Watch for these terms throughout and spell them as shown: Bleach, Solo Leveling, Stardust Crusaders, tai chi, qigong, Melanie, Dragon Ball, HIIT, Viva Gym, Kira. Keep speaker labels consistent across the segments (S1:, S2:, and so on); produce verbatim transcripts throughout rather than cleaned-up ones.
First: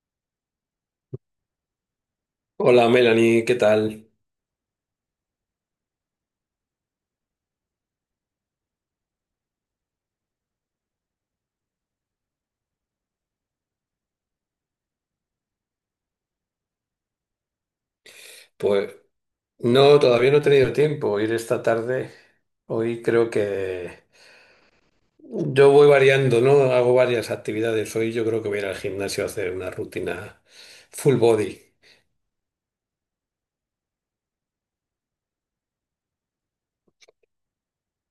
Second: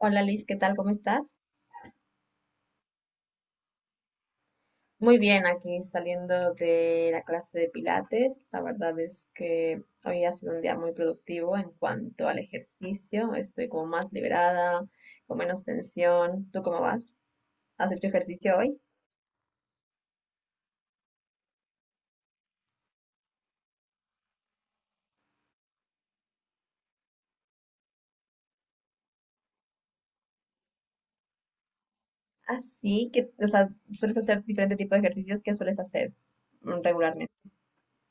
S1: Hola Liz, ¿qué tal? ¿Cómo estás?
S2: Hola Melanie, ¿qué tal?
S1: Muy bien, aquí saliendo de la clase de Pilates. La verdad es que hoy ha sido un día muy productivo en cuanto al ejercicio. Estoy como más liberada, con menos tensión. ¿Tú cómo vas? ¿Has hecho ejercicio hoy?
S2: Pues no, todavía no he tenido tiempo ir esta tarde. Hoy creo que yo voy variando, ¿no? Hago varias actividades. Hoy yo creo que voy a ir al gimnasio a hacer una rutina full body.
S1: Así que, o sea, sueles hacer diferente tipo de ejercicios que sueles hacer mm, regularmente.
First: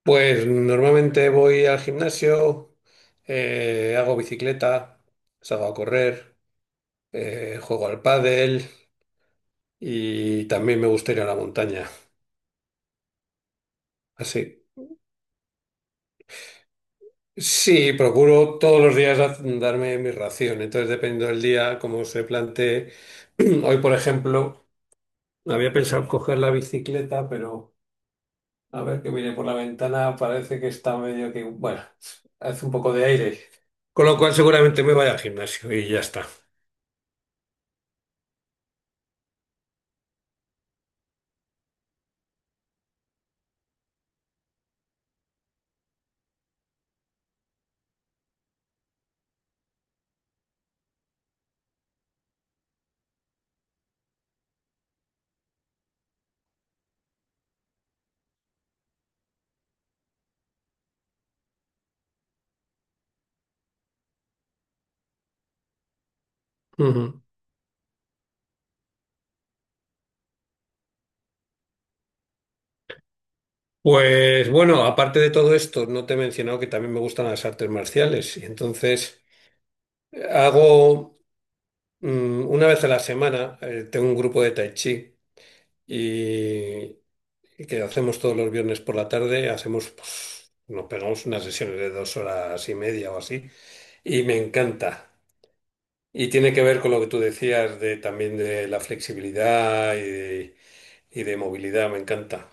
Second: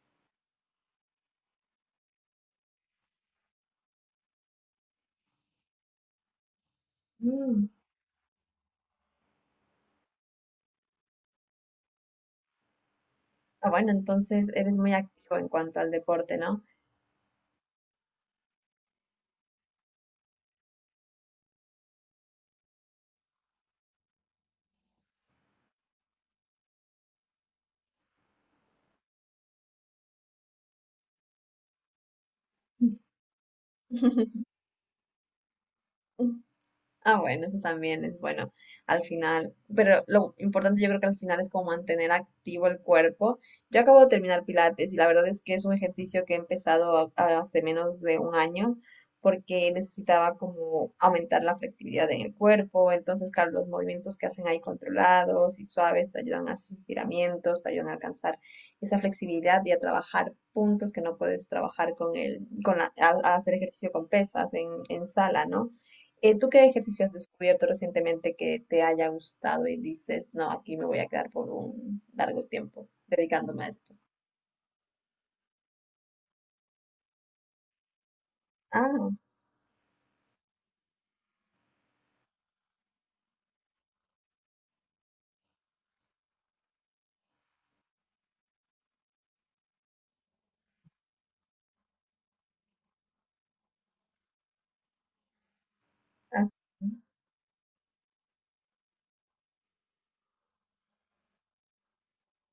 S2: Pues normalmente voy al gimnasio, eh, hago bicicleta, salgo a correr, eh,
S1: Mm.
S2: juego al pádel y también me gusta ir a la montaña.
S1: Ah, bueno, entonces
S2: Así.
S1: eres muy activo en cuanto al deporte, ¿no?
S2: Sí, procuro todos los días haz- darme mi ración. Entonces, dependiendo del día, como se plantee. Hoy, por ejemplo, había pensado coger la bicicleta, pero a ver que miré por la ventana, parece que está medio que, bueno, hace un poco de aire. Con lo cual, seguramente me vaya al gimnasio y ya está.
S1: Ah, bueno, eso también es bueno al final, pero lo importante yo creo que al final es como mantener activo el cuerpo. Yo acabo de terminar Pilates y la verdad es que es un ejercicio que he empezado a- a hace menos de un año porque necesitaba como aumentar la flexibilidad en el cuerpo, entonces claro, los movimientos que hacen ahí controlados y suaves te ayudan a esos estiramientos, te ayudan a alcanzar esa flexibilidad y a trabajar puntos que no puedes trabajar con el, con la- a, a hacer ejercicio con pesas en, en sala, ¿no? Eh, ¿tú qué ejercicio has
S2: Ujú.
S1: descubierto recientemente que te haya gustado y dices, no, aquí me voy a quedar por un largo tiempo dedicándome a esto?
S2: Pues bueno, aparte de todo esto, no te he mencionado que también me gustan las artes marciales. Y
S1: Ah,
S2: entonces, eh, hago mm, una vez a la semana, eh, tengo un grupo de tai chi. y y que hacemos todos los viernes por la tarde, hacemos, pues, nos pegamos unas sesiones de dos horas y media o así, y me encanta. Y
S1: así.
S2: tiene que ver con lo que tú decías de también de la flexibilidad y de, y de movilidad, me encanta.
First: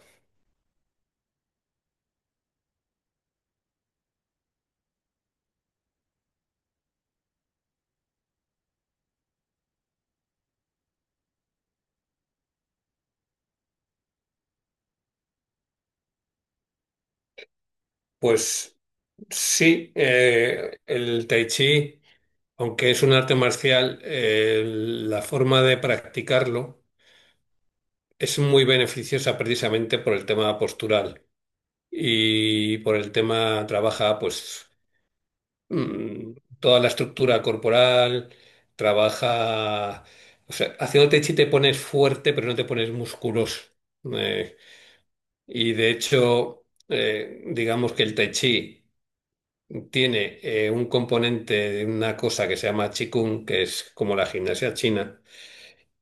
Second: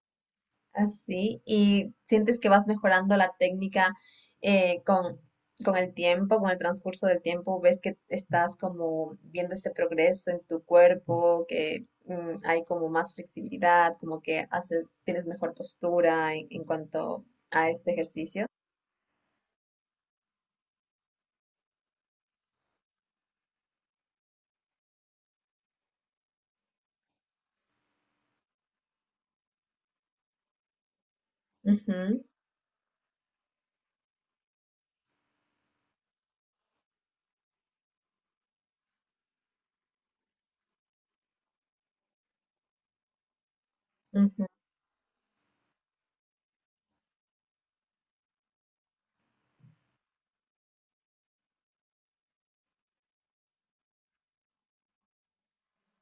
S1: Así. ¿Y sientes que vas mejorando la técnica eh, con, con el tiempo, con el transcurso del tiempo? ¿Ves que estás como viendo ese progreso en tu cuerpo, que mm, hay como más flexibilidad, como que haces, tienes mejor postura en, en cuanto a este ejercicio?
S2: Pues sí, eh, el tai chi, aunque es un arte marcial, eh, la forma de practicarlo es muy beneficiosa precisamente por el tema postural.
S1: Ujú,
S2: Y por el tema trabaja pues mm, toda la estructura corporal, trabaja, o sea, haciendo tai chi te pones fuerte, pero no te pones musculoso.
S1: ujú,
S2: Eh, y de hecho, eh, digamos que el tai chi tiene eh, un componente de una cosa que se llama qigong, que es como la gimnasia china,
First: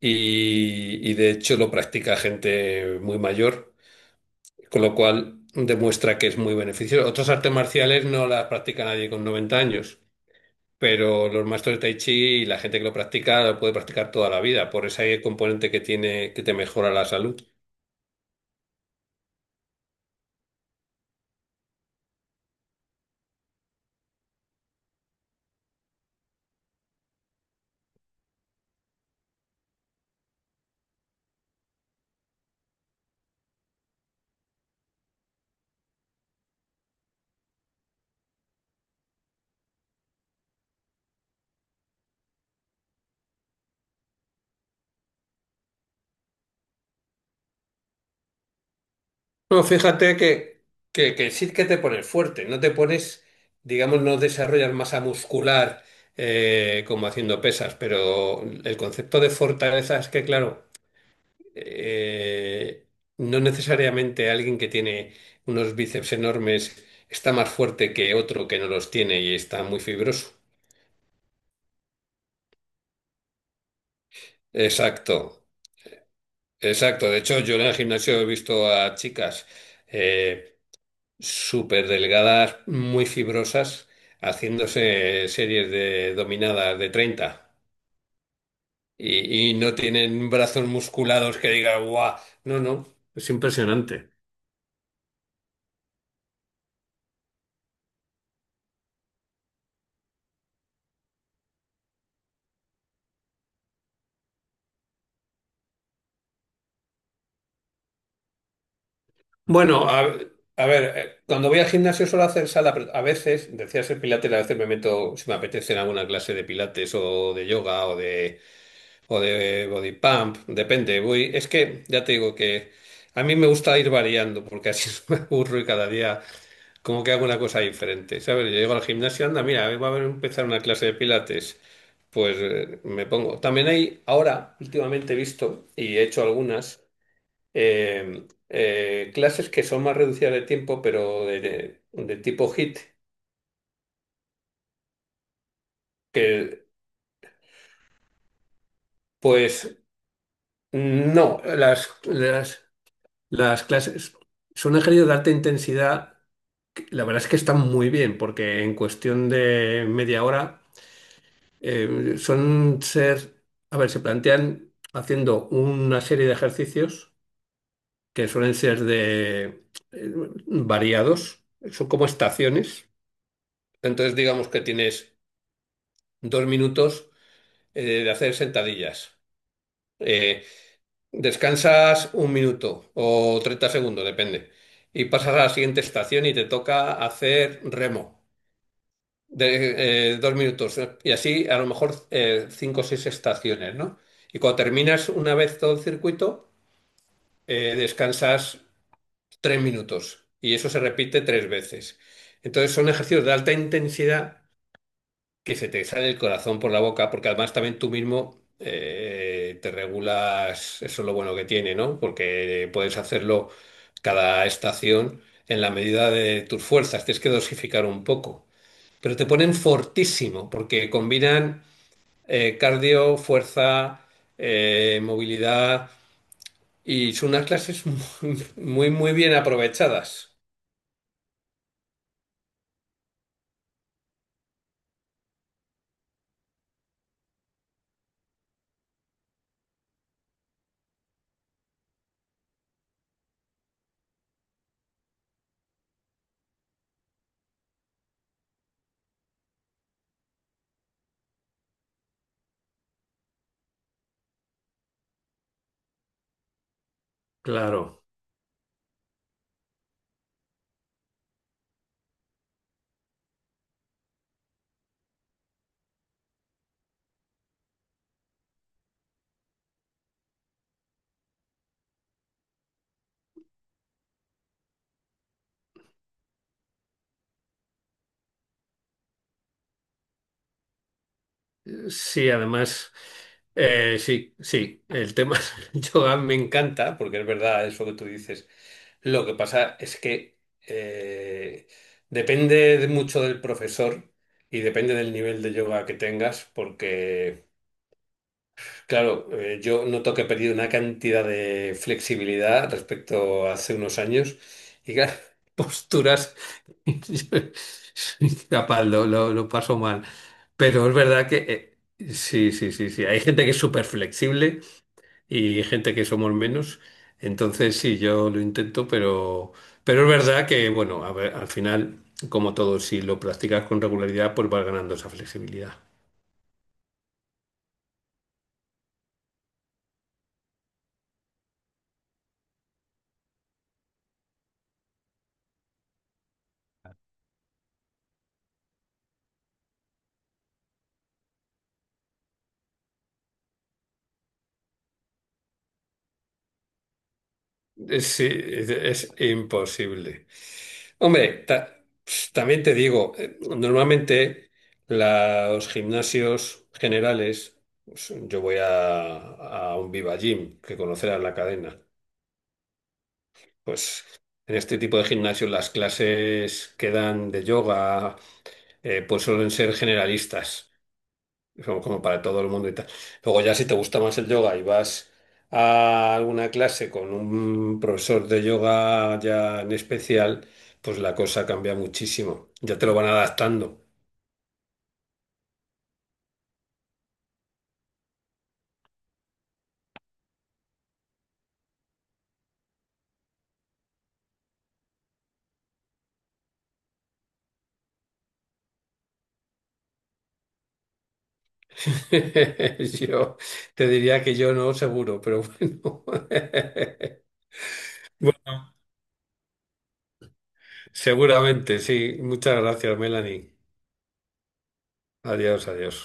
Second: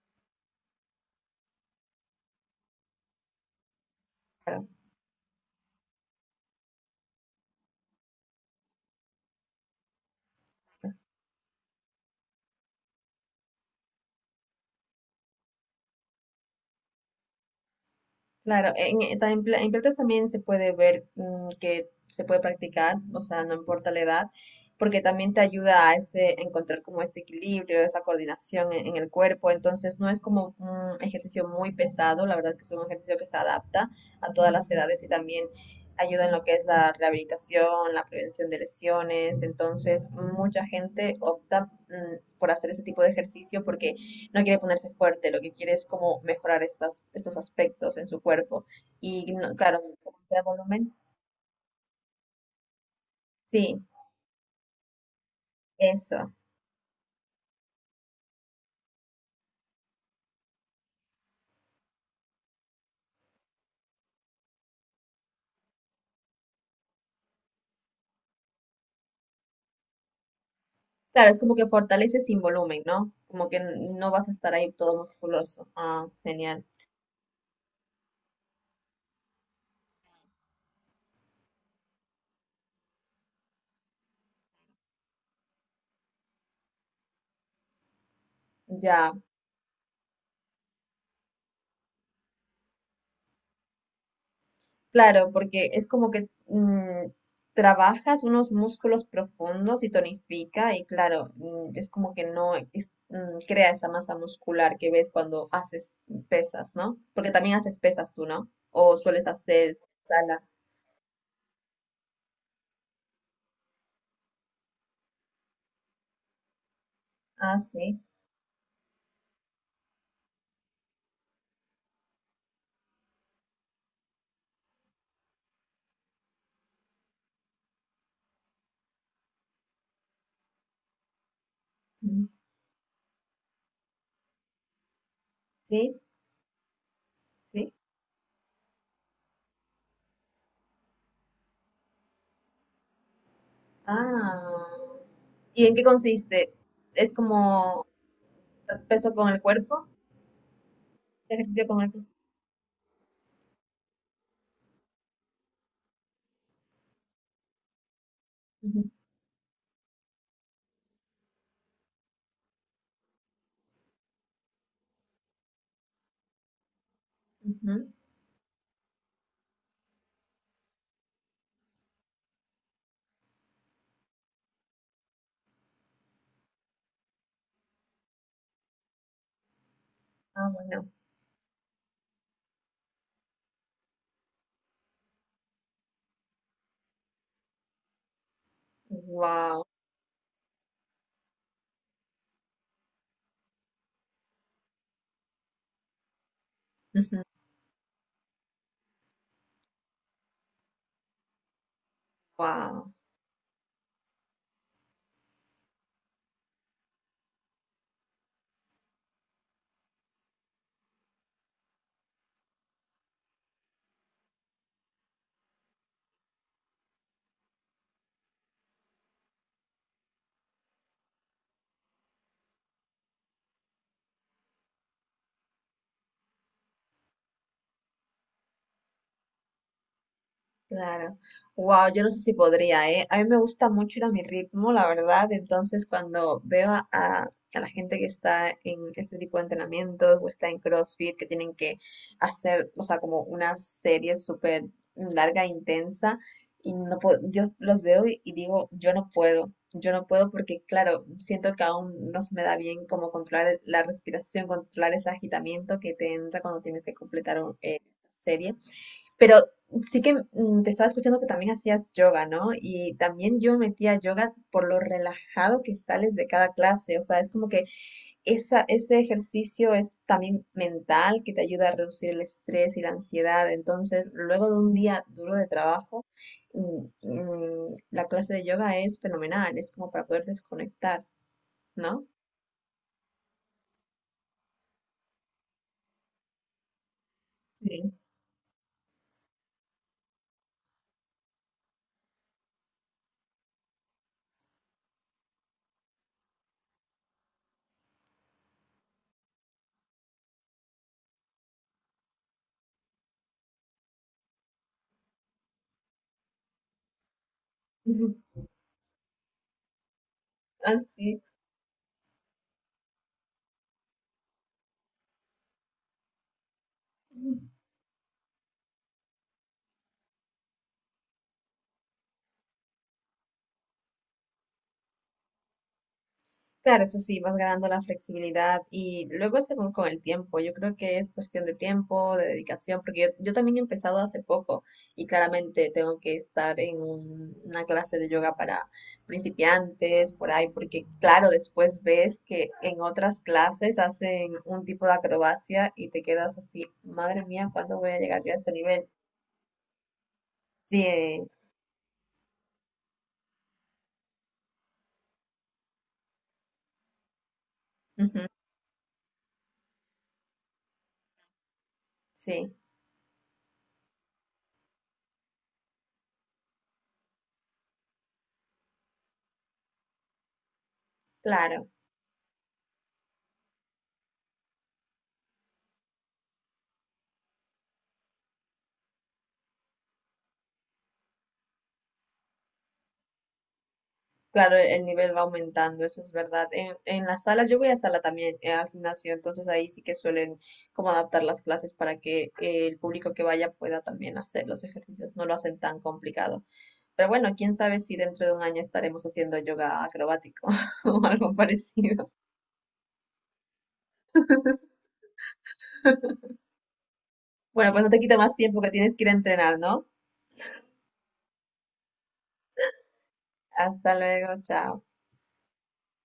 S2: y y de hecho lo practica gente muy mayor.
S1: claro.
S2: Con lo cual demuestra que es muy beneficioso. Otras artes marciales no las practica nadie con noventa años, pero los maestros de Tai Chi y la gente que lo practica lo puede practicar toda la vida, por ese componente que tiene que te mejora la salud.
S1: Claro, en, en ta- en pla- en plantas también se puede ver mm, que se puede practicar, o sea, no importa la edad, porque también te ayuda a ese, a encontrar como ese equilibrio, esa coordinación en, en el cuerpo, entonces no es como un ejercicio muy pesado, la verdad que es un ejercicio que se adapta a todas las edades y también ayuda en lo que es la rehabilitación, la prevención de lesiones, entonces mucha gente opta mm, por hacer ese tipo de ejercicio porque no quiere ponerse fuerte, lo que quiere es como mejorar estas, estos aspectos en su cuerpo. Y no-
S2: No,
S1: claro, no
S2: fíjate
S1: como que da
S2: que,
S1: volumen.
S2: que, que sí que te pones fuerte, no te pones,
S1: Sí,
S2: digamos, no desarrollas masa muscular
S1: eso.
S2: eh, como haciendo pesas, pero el concepto de fortaleza es que, claro, eh, no necesariamente alguien que tiene unos bíceps enormes está más fuerte que otro que no los tiene y está muy fibroso.
S1: Claro, es como que fortalece sin volumen, ¿no? Como que n- no vas a estar ahí todo
S2: Exacto,
S1: musculoso. Ah, genial.
S2: exacto. De hecho, yo en el gimnasio he visto a chicas eh, súper delgadas, muy fibrosas, haciéndose series de dominadas de treinta
S1: Ya.
S2: y, y no tienen brazos musculados que diga, guau, no, no, es impresionante.
S1: Claro, porque es como que mm, trabajas unos músculos profundos y tonifica y claro, mm, es como que no es- mm, crea esa masa muscular que ves cuando haces pesas, ¿no? Porque también haces pesas tú, ¿no? O sueles hacer
S2: Bueno, a,
S1: sala.
S2: a ver, eh, cuando voy al gimnasio suelo hacer sala, pero a veces, decía ser pilates, a veces me meto, si me apetece, en alguna clase de pilates o de
S1: Ah,
S2: yoga o
S1: sí.
S2: de, o de body pump, depende. Voy, es que ya te digo que a mí me gusta ir variando porque así no me aburro y cada día como que hago una cosa diferente, ¿sabes? Yo llego al gimnasio, anda, mira, va a haber- empezar una clase de pilates.
S1: Mm.
S2: Pues eh, me pongo. También hay, ahora, últimamente he visto y
S1: Sí,
S2: he hecho algunas
S1: sí.
S2: eh, eh, clases que son más reducidas de tiempo, pero de, de- de tipo HIIT,
S1: Ah. ¿Y en qué consiste?
S2: que
S1: ¿Es como peso con el
S2: pues
S1: cuerpo?
S2: no,
S1: ¿Ejercicio con
S2: las,
S1: el cuerpo?
S2: las, las clases son ejercicios de alta intensidad, que la verdad es que están muy bien, porque en
S1: Ujú,
S2: cuestión de media hora eh, son ser, a ver, se plantean haciendo una serie de ejercicios
S1: ujú.
S2: que suelen ser de eh, variados, son como estaciones, entonces digamos que tienes dos minutos eh, de hacer sentadillas. Eh,
S1: Ah, bueno.
S2: Descansas un minuto o treinta segundos, depende. Y pasas a la siguiente estación y te toca hacer remo.
S1: Wow.
S2: De, eh, dos minutos. Y así a lo mejor eh, cinco o seis estaciones, ¿no? Y cuando terminas una vez todo el circuito, eh, descansas tres minutos. Y eso se repite tres veces. Entonces son
S1: Wow.
S2: ejercicios de alta intensidad que se te sale el corazón por la boca, porque además también tú mismo eh, te regulas, eso es lo bueno que tiene, ¿no? Porque puedes hacerlo cada estación en la medida de tus fuerzas, tienes que dosificar un poco, pero te ponen fortísimo, porque combinan eh, cardio, fuerza, eh, movilidad, y son unas clases muy, muy, muy bien aprovechadas.
S1: Claro. Wow, yo no sé si podría, ¿eh? A mí me gusta mucho ir a mi ritmo, la verdad. Entonces, cuando veo a, a- a la gente que está en este tipo de entrenamientos o está en CrossFit, que tienen que hacer, o sea, como una serie súper larga e intensa, y no puedo, yo s- los veo y, y digo, yo no puedo, yo no puedo porque, claro, siento que aún no se me da bien como controlar la respiración, controlar ese agitamiento que te entra cuando tienes que completar un- eh,
S2: Claro.
S1: serie. Pero sí que mm, te estaba escuchando que también hacías yoga, ¿no? Y también yo me metía a yoga por lo relajado que sales de cada clase. O sea, es como que esa, ese ejercicio es también mental que te ayuda a reducir el estrés y la ansiedad. Entonces, luego de un día duro de trabajo, mm, mm, la clase de yoga es fenomenal. Es como para poder desconectar,
S2: Eh,
S1: ¿no?
S2: Sí, además, eh, sí, sí, el tema del yoga me encanta, porque es verdad eso que
S1: Sí.
S2: tú dices. Lo que pasa es que eh, depende de mucho del profesor y depende del nivel de yoga que tengas, porque claro, eh, yo noto que he perdido una cantidad de flexibilidad respecto a hace unos años y claro, posturas, yo soy incapaz, lo, lo- lo paso mal. Pero es
S1: Así.
S2: verdad que eh, sí, sí, sí, sí, hay gente que es súper flexible y gente que somos menos. Entonces sí, yo lo intento, pero, pero es verdad que, bueno, a ver, al final, como todo, si lo practicas con regularidad, pues vas ganando esa flexibilidad.
S1: Claro, eso sí, vas ganando la flexibilidad y luego según con el tiempo, yo creo que es cuestión de tiempo, de dedicación, porque yo, yo también he empezado hace poco y claramente tengo que estar en un- una clase de yoga para principiantes, por ahí, porque claro, después ves que en otras clases hacen un tipo de acrobacia y te quedas así, madre mía, ¿cuándo voy a
S2: Eh,
S1: llegar
S2: Sí,
S1: yo a este
S2: es
S1: nivel?
S2: es imposible.
S1: Sí, eh,
S2: Hombre, ta- también te digo, eh, normalmente los gimnasios generales, pues,
S1: ujú,
S2: yo voy a, a un Viva Gym, que conocerás la cadena.
S1: sí,
S2: Pues en este tipo de gimnasios las clases que dan de yoga, eh, pues suelen ser generalistas
S1: claro.
S2: como, como para todo el mundo y tal. Luego ya si te gusta más el yoga y vas a alguna clase con un profesor de yoga ya en especial, pues la cosa cambia muchísimo. Ya te lo van adaptando.
S1: Claro, el nivel va aumentando, eso es verdad. En, en las salas, yo voy a sala también, eh, al gimnasio, entonces ahí sí que suelen como adaptar las clases para que eh, el público que vaya pueda también hacer los ejercicios, no lo hacen tan complicado. Pero bueno, quién sabe si dentro de un año estaremos haciendo yoga acrobático o algo parecido.
S2: Yo te diría que yo no, seguro, pero bueno.
S1: Bueno, pues no te quito más tiempo que
S2: Bueno,
S1: tienes que ir a entrenar, ¿no?
S2: seguramente, sí. Muchas gracias, Melanie.
S1: Hasta luego, chao.
S2: Adiós, adiós.